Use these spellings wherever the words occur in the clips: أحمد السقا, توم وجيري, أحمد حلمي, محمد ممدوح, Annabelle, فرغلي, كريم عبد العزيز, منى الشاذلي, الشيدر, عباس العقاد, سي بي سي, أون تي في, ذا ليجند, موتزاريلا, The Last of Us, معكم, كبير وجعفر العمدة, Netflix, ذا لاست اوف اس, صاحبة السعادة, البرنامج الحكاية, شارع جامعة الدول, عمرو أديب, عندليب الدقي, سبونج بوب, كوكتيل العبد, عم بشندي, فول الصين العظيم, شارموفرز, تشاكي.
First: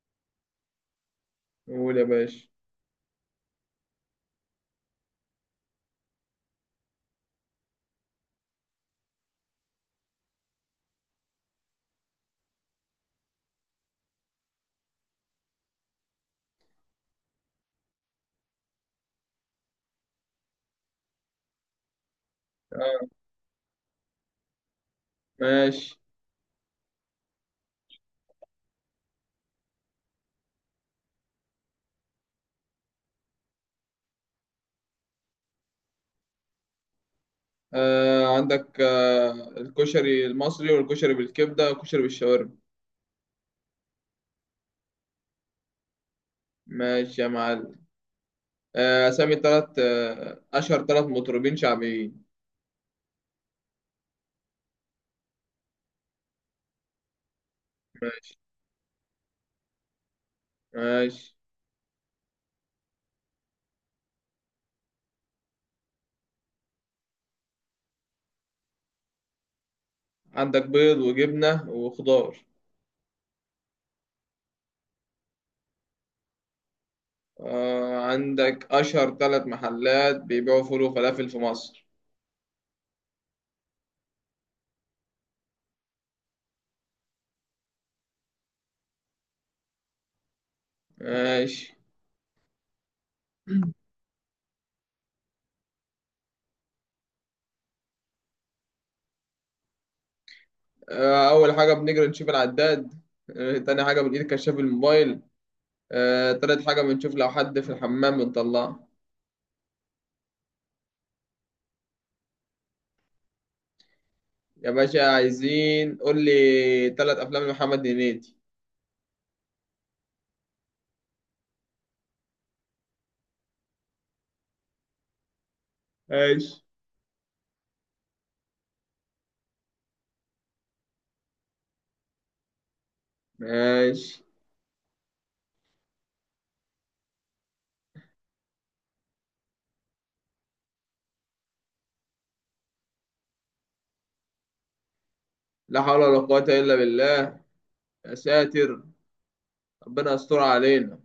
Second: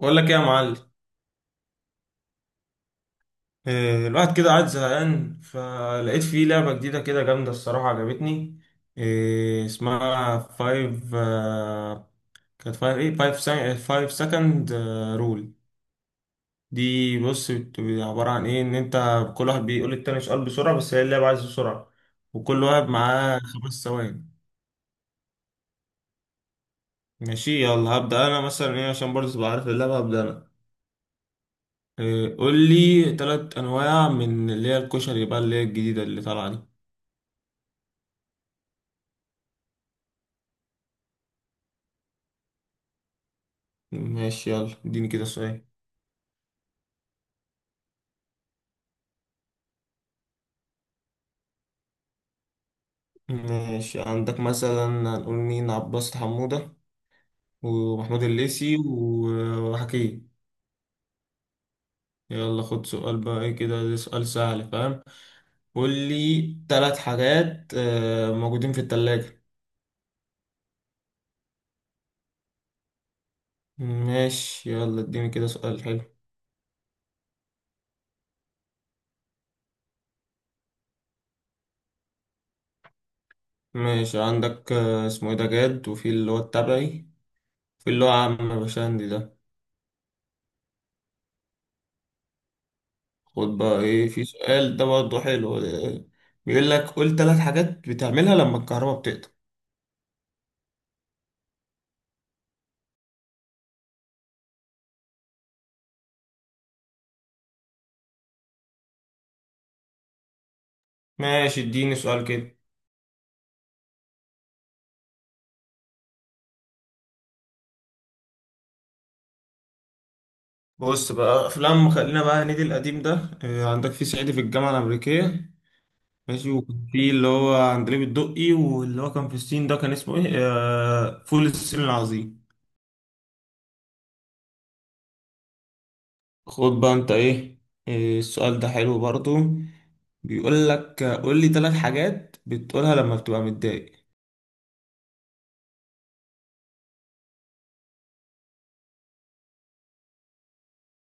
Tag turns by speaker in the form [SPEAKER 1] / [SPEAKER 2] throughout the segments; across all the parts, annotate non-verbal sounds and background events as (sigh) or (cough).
[SPEAKER 1] بقول لك ايه يا معلم؟
[SPEAKER 2] قول يا باشا.
[SPEAKER 1] إيه، الواحد كده قاعد زهقان، فلقيت فيه لعبة جديدة كده جامدة الصراحة عجبتني. إيه، اسمها فايف كانت فايف ايه فايف فايف سكند رول. دي بص عبارة عن ايه ان انت كل واحد بيقول للتاني سؤال بسرعة، بس هي اللعبة عايزة سرعة، وكل واحد
[SPEAKER 2] آه.
[SPEAKER 1] معاه 5 ثواني.
[SPEAKER 2] ماشي.
[SPEAKER 1] ماشي، يلا هبدأ انا مثلا ايه عشان برضه تبقى عارف اللعبة، هبدأ انا. إيه، قول لي 3 انواع من اللي هي الكشري بقى، اللي هي الجديدة اللي طالعة دي.
[SPEAKER 2] آه، عندك الكشري المصري والكشري بالكبدة والكشري بالشاورما.
[SPEAKER 1] ماشي، يلا اديني كده سؤال.
[SPEAKER 2] ماشي يا معلم. أسامي تلات آه أشهر 3 مطربين شعبيين.
[SPEAKER 1] ماشي، عندك مثلا هنقول مين؟ عباس حمودة، ومحمود الليثي، و- وحكيم.
[SPEAKER 2] ماشي.
[SPEAKER 1] يلا خد سؤال بقى. ايه كده، ده سؤال سهل فاهم. قول لي 3 حاجات موجودين في الثلاجة.
[SPEAKER 2] عندك بيض وجبنة وخضار.
[SPEAKER 1] ماشي، يلا اديني كده سؤال حلو.
[SPEAKER 2] آه، عندك أشهر 3 محلات بيبيعوا فول وفلافل في مصر.
[SPEAKER 1] ماشي، عندك اسمه ايه ده، جاد، وفي اللي هو التبعي، في اللي هو عم بشندي ده.
[SPEAKER 2] ماشي.
[SPEAKER 1] خد بقى ايه، في سؤال ده برضه حلو. بيقول لك قول 3 حاجات بتعملها لما الكهرباء بتقطع.
[SPEAKER 2] أول حاجة بنجري نشوف العداد. تاني حاجة بنجيب كشاف الموبايل. تالت حاجة بنشوف لو حد في الحمام بنطلعه.
[SPEAKER 1] ماشي، اديني سؤال كده.
[SPEAKER 2] يا باشا، عايزين قول لي 3 افلام لمحمد هنيدي.
[SPEAKER 1] بص بقى افلام، خلينا بقى هنيدي القديم ده. عندك في صعيدي في الجامعه الامريكيه. ماشي،
[SPEAKER 2] ماشي.
[SPEAKER 1] وكان في اللي هو عندليب الدقي، واللي هو كان في الصين ده كان اسمه ايه؟ آه، فول الصين العظيم.
[SPEAKER 2] ماشي.
[SPEAKER 1] خد بقى انت ايه. السؤال ده حلو برضو، بيقول لك قول لي 3 حاجات بتقولها لما بتبقى متضايق.
[SPEAKER 2] لا حول ولا قوة الا بالله. يا ساتر. ربنا يستر علينا.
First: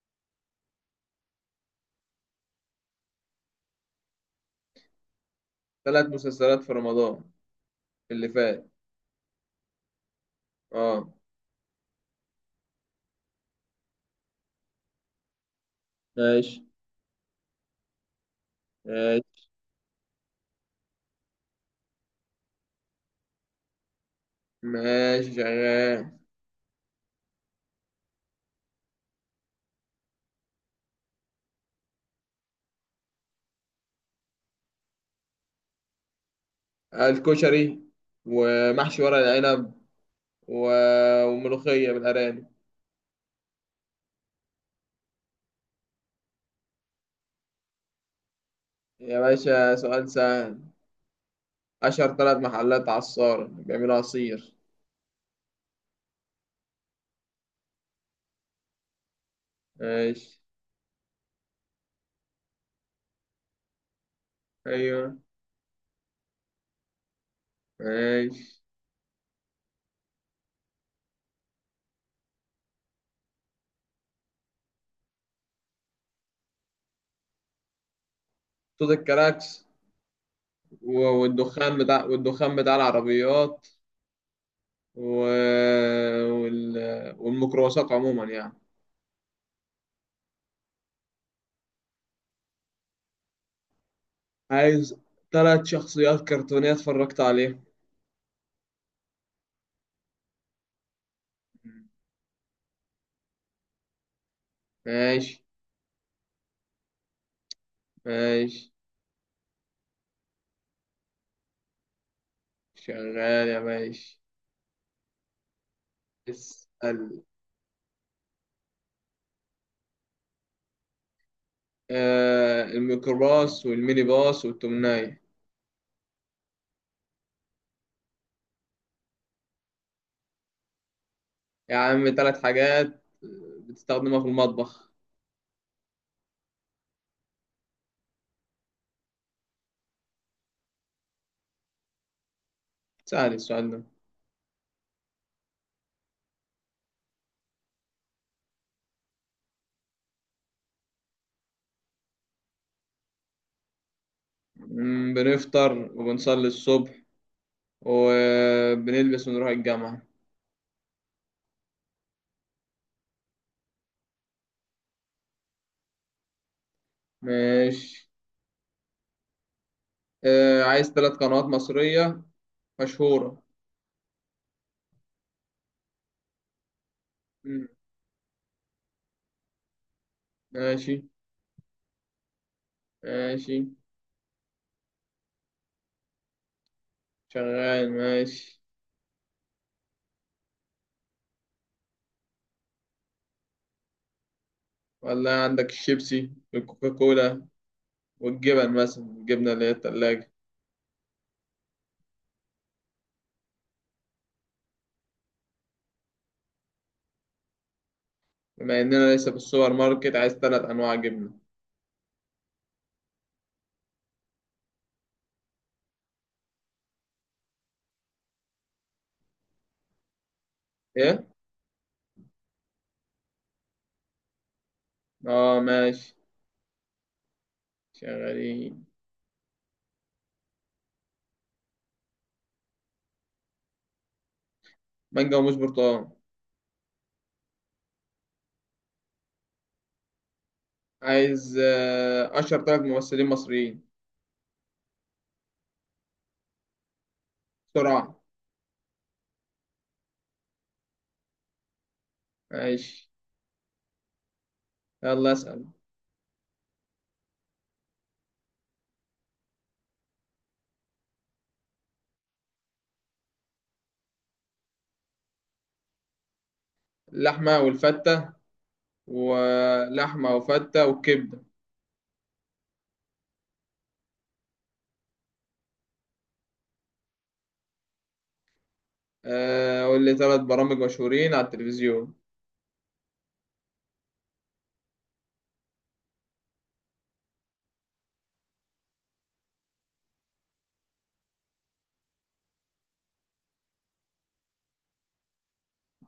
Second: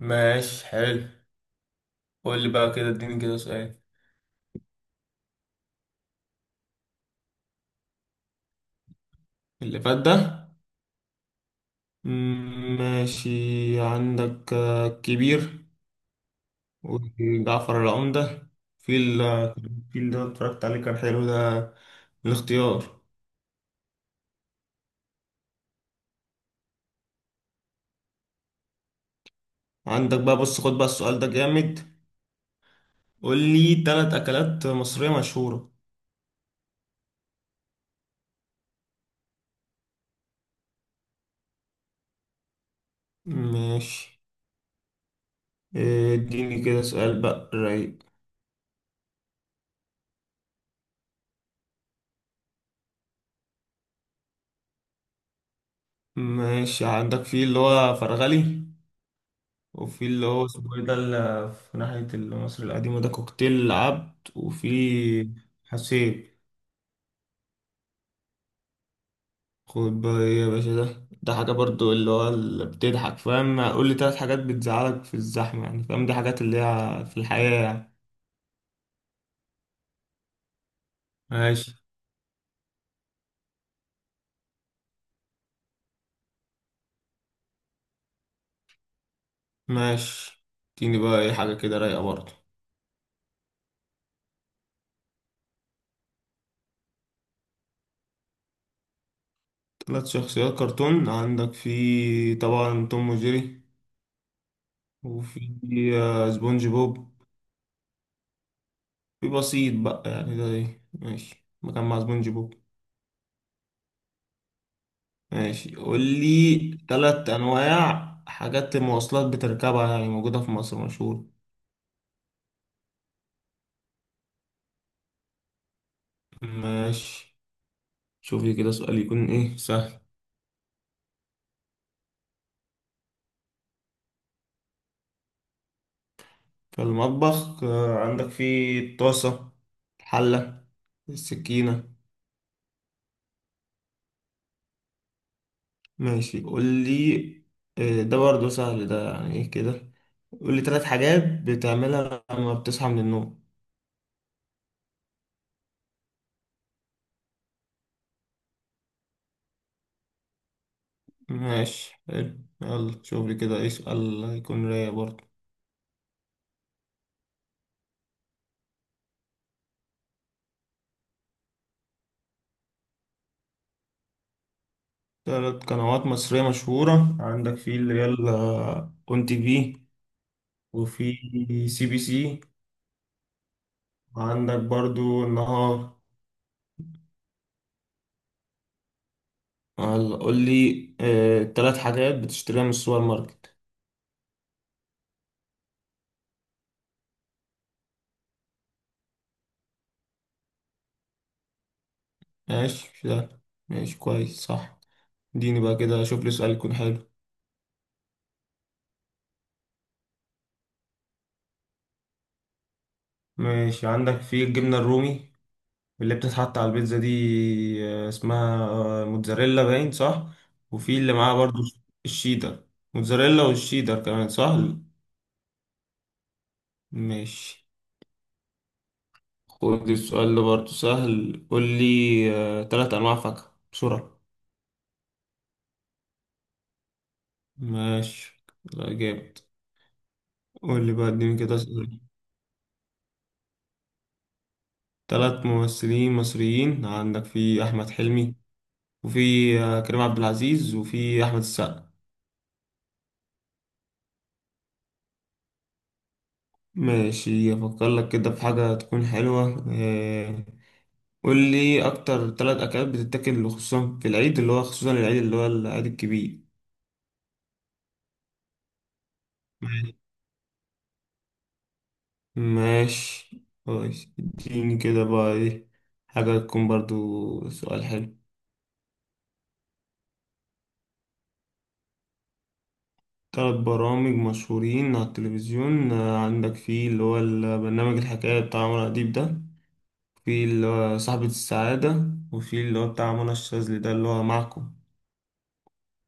[SPEAKER 1] ماشي حلو، قول لي بقى كده، اديني كده سؤال.
[SPEAKER 2] 3 مسلسلات في رمضان اللي فات.
[SPEAKER 1] اللي فات ده؟
[SPEAKER 2] اه.
[SPEAKER 1] ماشي. عندك كبير،
[SPEAKER 2] ماشي.
[SPEAKER 1] وجعفر العمدة، في
[SPEAKER 2] ماشي.
[SPEAKER 1] ال- في اللي أنا اتفرجت عليه كان حلو ده، الاختيار.
[SPEAKER 2] ماشي شغال.
[SPEAKER 1] عندك بقى بص، خد بقى السؤال ده جامد. قول لي 3 أكلات مصرية مشهورة.
[SPEAKER 2] الكشري، ومحشي ورق العنب، و... وملوخية بالأرانب.
[SPEAKER 1] ماشي. إيه، اديني كده سؤال بقى رايق.
[SPEAKER 2] يا باشا، سؤال سهل. أشهر 3 محلات عصارة بيعملوا عصير.
[SPEAKER 1] ماشي، عندك في اللي هو فرغلي، وفي اللي
[SPEAKER 2] ماشي.
[SPEAKER 1] هو اسمه ايه ده اللي في ناحية مصر القديمة ده، كوكتيل العبد،
[SPEAKER 2] أيوه.
[SPEAKER 1] وفي حسين.
[SPEAKER 2] ماشي.
[SPEAKER 1] خد بقى ايه يا باشا، ده حاجة برضو اللي هو اللي بتضحك فاهم. قول لي 3 حاجات بتزعلك في الزحمة يعني، فاهم؟ دي حاجات اللي هي في الحياة يعني.
[SPEAKER 2] صوت الكراكس،
[SPEAKER 1] ماشي
[SPEAKER 2] والدخان بتاع العربيات، و... وال... والميكروباصات عموما يعني.
[SPEAKER 1] ماشي. اديني بقى ايه حاجة كده رايقة برضو.
[SPEAKER 2] عايز 3 شخصيات كرتونية اتفرجت عليهم.
[SPEAKER 1] 3 شخصيات كرتون عندك في طبعا توم وجيري، وفي
[SPEAKER 2] ماشي.
[SPEAKER 1] سبونج بوب،
[SPEAKER 2] ماشي.
[SPEAKER 1] في بسيط بقى يعني ده ايه، ماشي مكان مع سبونج بوب.
[SPEAKER 2] شغال يا باشا.
[SPEAKER 1] ماشي، قول لي
[SPEAKER 2] اسأل.
[SPEAKER 1] 3 انواع حاجات المواصلات بتركبها يعني، موجودة في مصر مشهور.
[SPEAKER 2] آه، الميكروباص والميني باص والتمناية.
[SPEAKER 1] ماشي. شوفي كده سؤال يكون ايه سهل.
[SPEAKER 2] يا عم، 3 حاجات بتستخدمها في المطبخ.
[SPEAKER 1] فالمطبخ عندك فيه الطاسة، الحلة، السكينة.
[SPEAKER 2] سهل السؤال ده.
[SPEAKER 1] ماشي، قول لي. ده برضه سهل، ده يعني ايه كده. قول لي ثلاث حاجات بتعملها لما بتصحى من النوم.
[SPEAKER 2] بنفطر وبنصلي الصبح، وبنلبس ونروح الجامعة.
[SPEAKER 1] ماشي حلو، يلا شوف لي كده ايه سؤال يكون رايق برضه.
[SPEAKER 2] ماشي. آه، عايز 3 قنوات مصرية مشهورة.
[SPEAKER 1] 3 قنوات مصرية مشهورة، عندك
[SPEAKER 2] مم.
[SPEAKER 1] في اللي هي اون تي في،
[SPEAKER 2] ماشي.
[SPEAKER 1] وفي سي بي سي،
[SPEAKER 2] ماشي.
[SPEAKER 1] وعندك برضو النهار.
[SPEAKER 2] شغال. ماشي.
[SPEAKER 1] يلا قول لي 3 حاجات بتشتريها من السوبر ماركت.
[SPEAKER 2] ولا عندك الشيبسي والكوكا كولا، والجبن مثلا، الجبنة اللي هي التلاجة.
[SPEAKER 1] ماشي ده. ماشي كويس صح. اديني بقى كده شوف لي سؤال يكون حلو.
[SPEAKER 2] بما إننا لسه في السوبر ماركت، عايز 3 أنواع جبنة.
[SPEAKER 1] ماشي، عندك في الجبنة الرومي اللي بتتحط على البيتزا دي، اسمها موتزاريلا باين صح، وفي اللي
[SPEAKER 2] إيه؟
[SPEAKER 1] معاها برضو الشيدر. موتزاريلا والشيدر كمان صح.
[SPEAKER 2] آه، ماشي.
[SPEAKER 1] ماشي.
[SPEAKER 2] شغالين.
[SPEAKER 1] خد السؤال ده برضو سهل، قول لي 3 أنواع فاكهة بسرعة.
[SPEAKER 2] مانجا وموز برتقال.
[SPEAKER 1] ماشي، لا جامد. قول لي بقى، اديني كده.
[SPEAKER 2] عايز أشهر 3 ممثلين مصريين.
[SPEAKER 1] 3 ممثلين مصريين، عندك في أحمد
[SPEAKER 2] بسرعة.
[SPEAKER 1] حلمي، وفي كريم عبد العزيز، وفي أحمد السقا.
[SPEAKER 2] ماشي. يلا اسأل.
[SPEAKER 1] ماشي، أفكر لك كده في حاجة تكون حلوة. قول لي أكتر 3 أكلات بتتاكل خصوصا في العيد، اللي هو خصوصا العيد اللي هو العيد الكبير.
[SPEAKER 2] اللحمة والفتة. ولحمة وفتة والكبدة.
[SPEAKER 1] ماشي كويس، اديني كده بقى إيه حاجة تكون برضو سؤال حلو.
[SPEAKER 2] آه، قول لي 3 برامج مشهورين على التلفزيون.
[SPEAKER 1] 3 برامج مشهورين على التلفزيون. عندك في اللي هو البرنامج الحكاية بتاع عمرو أديب ده، في اللي هو صاحبة السعادة، وفي اللي هو بتاع منى الشاذلي ده اللي هو معكم.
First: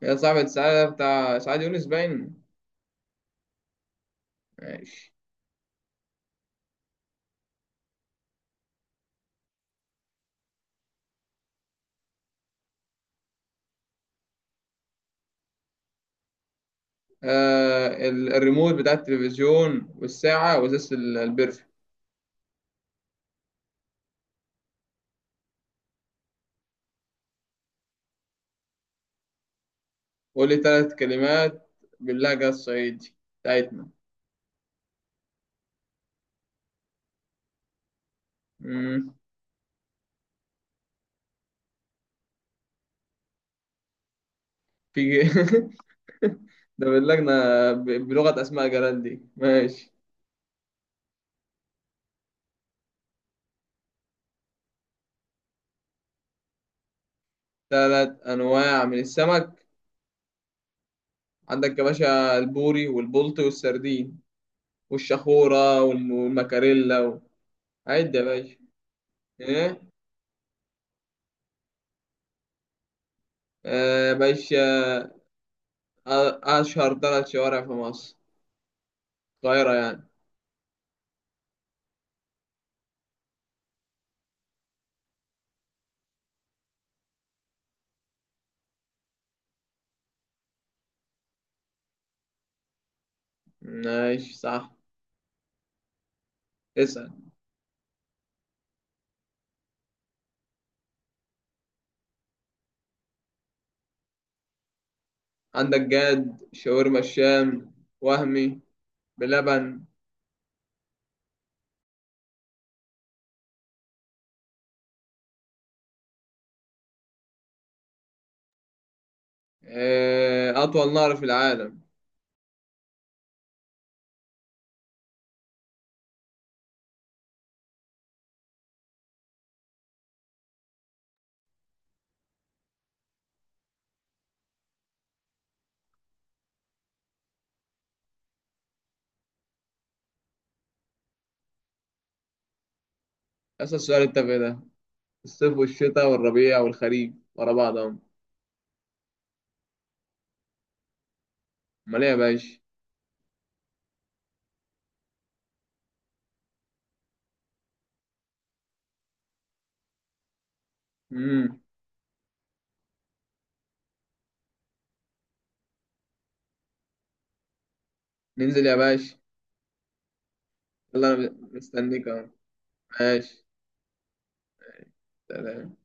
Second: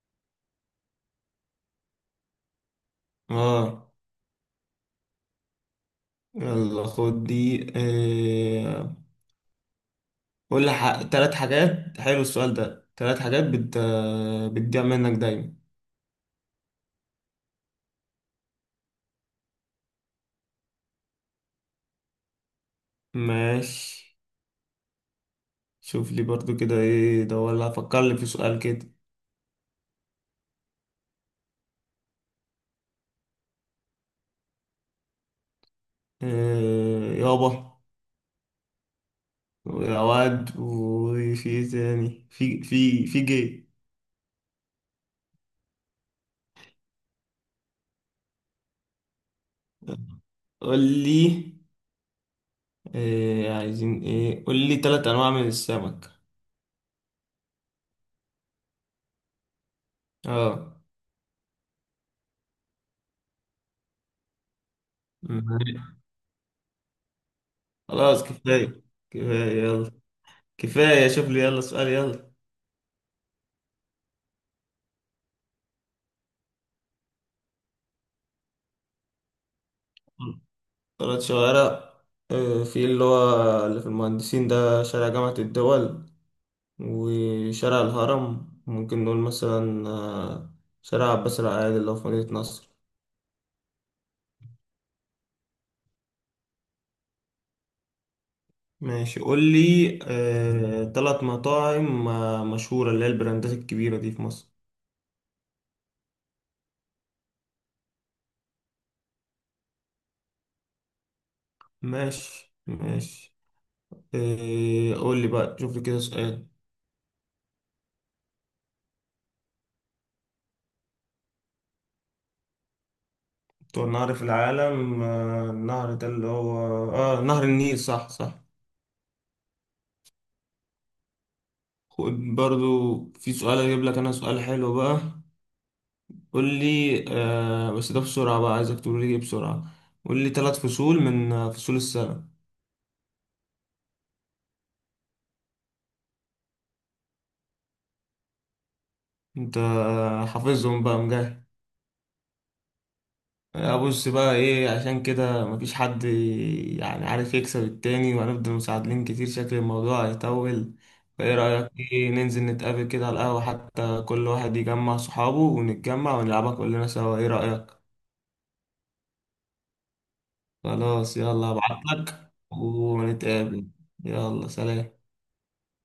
[SPEAKER 2] يا صاحبي، سعادة بتاع سعاد يونس باين.
[SPEAKER 1] اه.
[SPEAKER 2] ماشي.
[SPEAKER 1] يلا خد دي. آه. قول لي 3 حاجات. حلو السؤال ده، 3 حاجات بتضيع منك دايما.
[SPEAKER 2] الريموت بتاع التلفزيون، والساعة، وإزازة البرفي.
[SPEAKER 1] ماشي، شوف لي برضو كده ايه ده، ولا فكر لي في سؤال كده.
[SPEAKER 2] قول لي 3 كلمات باللهجة الصعيدي بتاعتنا.
[SPEAKER 1] آه. يابا،
[SPEAKER 2] مم.
[SPEAKER 1] ويا واد، وفي إيه تاني، في جي.
[SPEAKER 2] في (laughs) ده باللجنة. بلغة أسماء جلال دي. ماشي.
[SPEAKER 1] قول لي. آه. عايزين ايه؟ قول لي تلات انواع من السمك.
[SPEAKER 2] 3 أنواع من السمك.
[SPEAKER 1] اه.
[SPEAKER 2] عندك يا باشا البوري والبلطي والسردين
[SPEAKER 1] ماشي.
[SPEAKER 2] والشخورة والمكاريلا. عد يا
[SPEAKER 1] خلاص
[SPEAKER 2] باشا.
[SPEAKER 1] كفاية. كفاية
[SPEAKER 2] إيه.
[SPEAKER 1] يلا. كفاية، شوف لي يلا سؤال يلا.
[SPEAKER 2] آه، باشا. آه، أشهر 3 شوارع في مصر، القاهرة يعني.
[SPEAKER 1] 3 شوارع، في اللي هو اللي في المهندسين ده شارع جامعة الدول، وشارع الهرم، ممكن نقول مثلا شارع عباس العقاد اللي هو في مدينة نصر.
[SPEAKER 2] ماشي صح. اسأل.
[SPEAKER 1] ماشي، قول لي 3 مطاعم مشهورة، اللي هي البراندات الكبيرة دي في مصر.
[SPEAKER 2] عندك جاد، شاورما الشام، وهمي بلبن.
[SPEAKER 1] ماشي ماشي. قول لي بقى، شوف لي كده سؤال.
[SPEAKER 2] آه، أطول نهر في العالم.
[SPEAKER 1] أطول نهر في العالم، النهر ده اللي هو آه نهر النيل. صح صح. برضو في سؤال أجيب لك أنا سؤال حلو بقى. قول لي آه بس ده بسرعة بقى، عايزك تقول لي بسرعة. قول لي 3 فصول من فصول السنة.
[SPEAKER 2] أسأل السؤال التافه ده. الصيف والشتاء والربيع والخريف ورا بعضهم.
[SPEAKER 1] أنت حافظهم بقى مجاهد.
[SPEAKER 2] أمال إيه يا باشا.
[SPEAKER 1] ابص بقى ايه، عشان كده مفيش حد يعني عارف يكسب التاني، وهنفضل مساعدين كتير، شكل الموضوع هيطول. فايه
[SPEAKER 2] مم.
[SPEAKER 1] رأيك، ايه ننزل نتقابل كده على القهوة، حتى كل واحد يجمع صحابه ونتجمع ونلعبها كلنا سوا، ايه رأيك؟
[SPEAKER 2] ننزل يا باشا. يلا
[SPEAKER 1] خلاص
[SPEAKER 2] أنا
[SPEAKER 1] يلا،
[SPEAKER 2] مستنيك أهو.
[SPEAKER 1] ابعتلك
[SPEAKER 2] ماشي.
[SPEAKER 1] ونتقابل. يلا سلام.
[SPEAKER 2] سلام.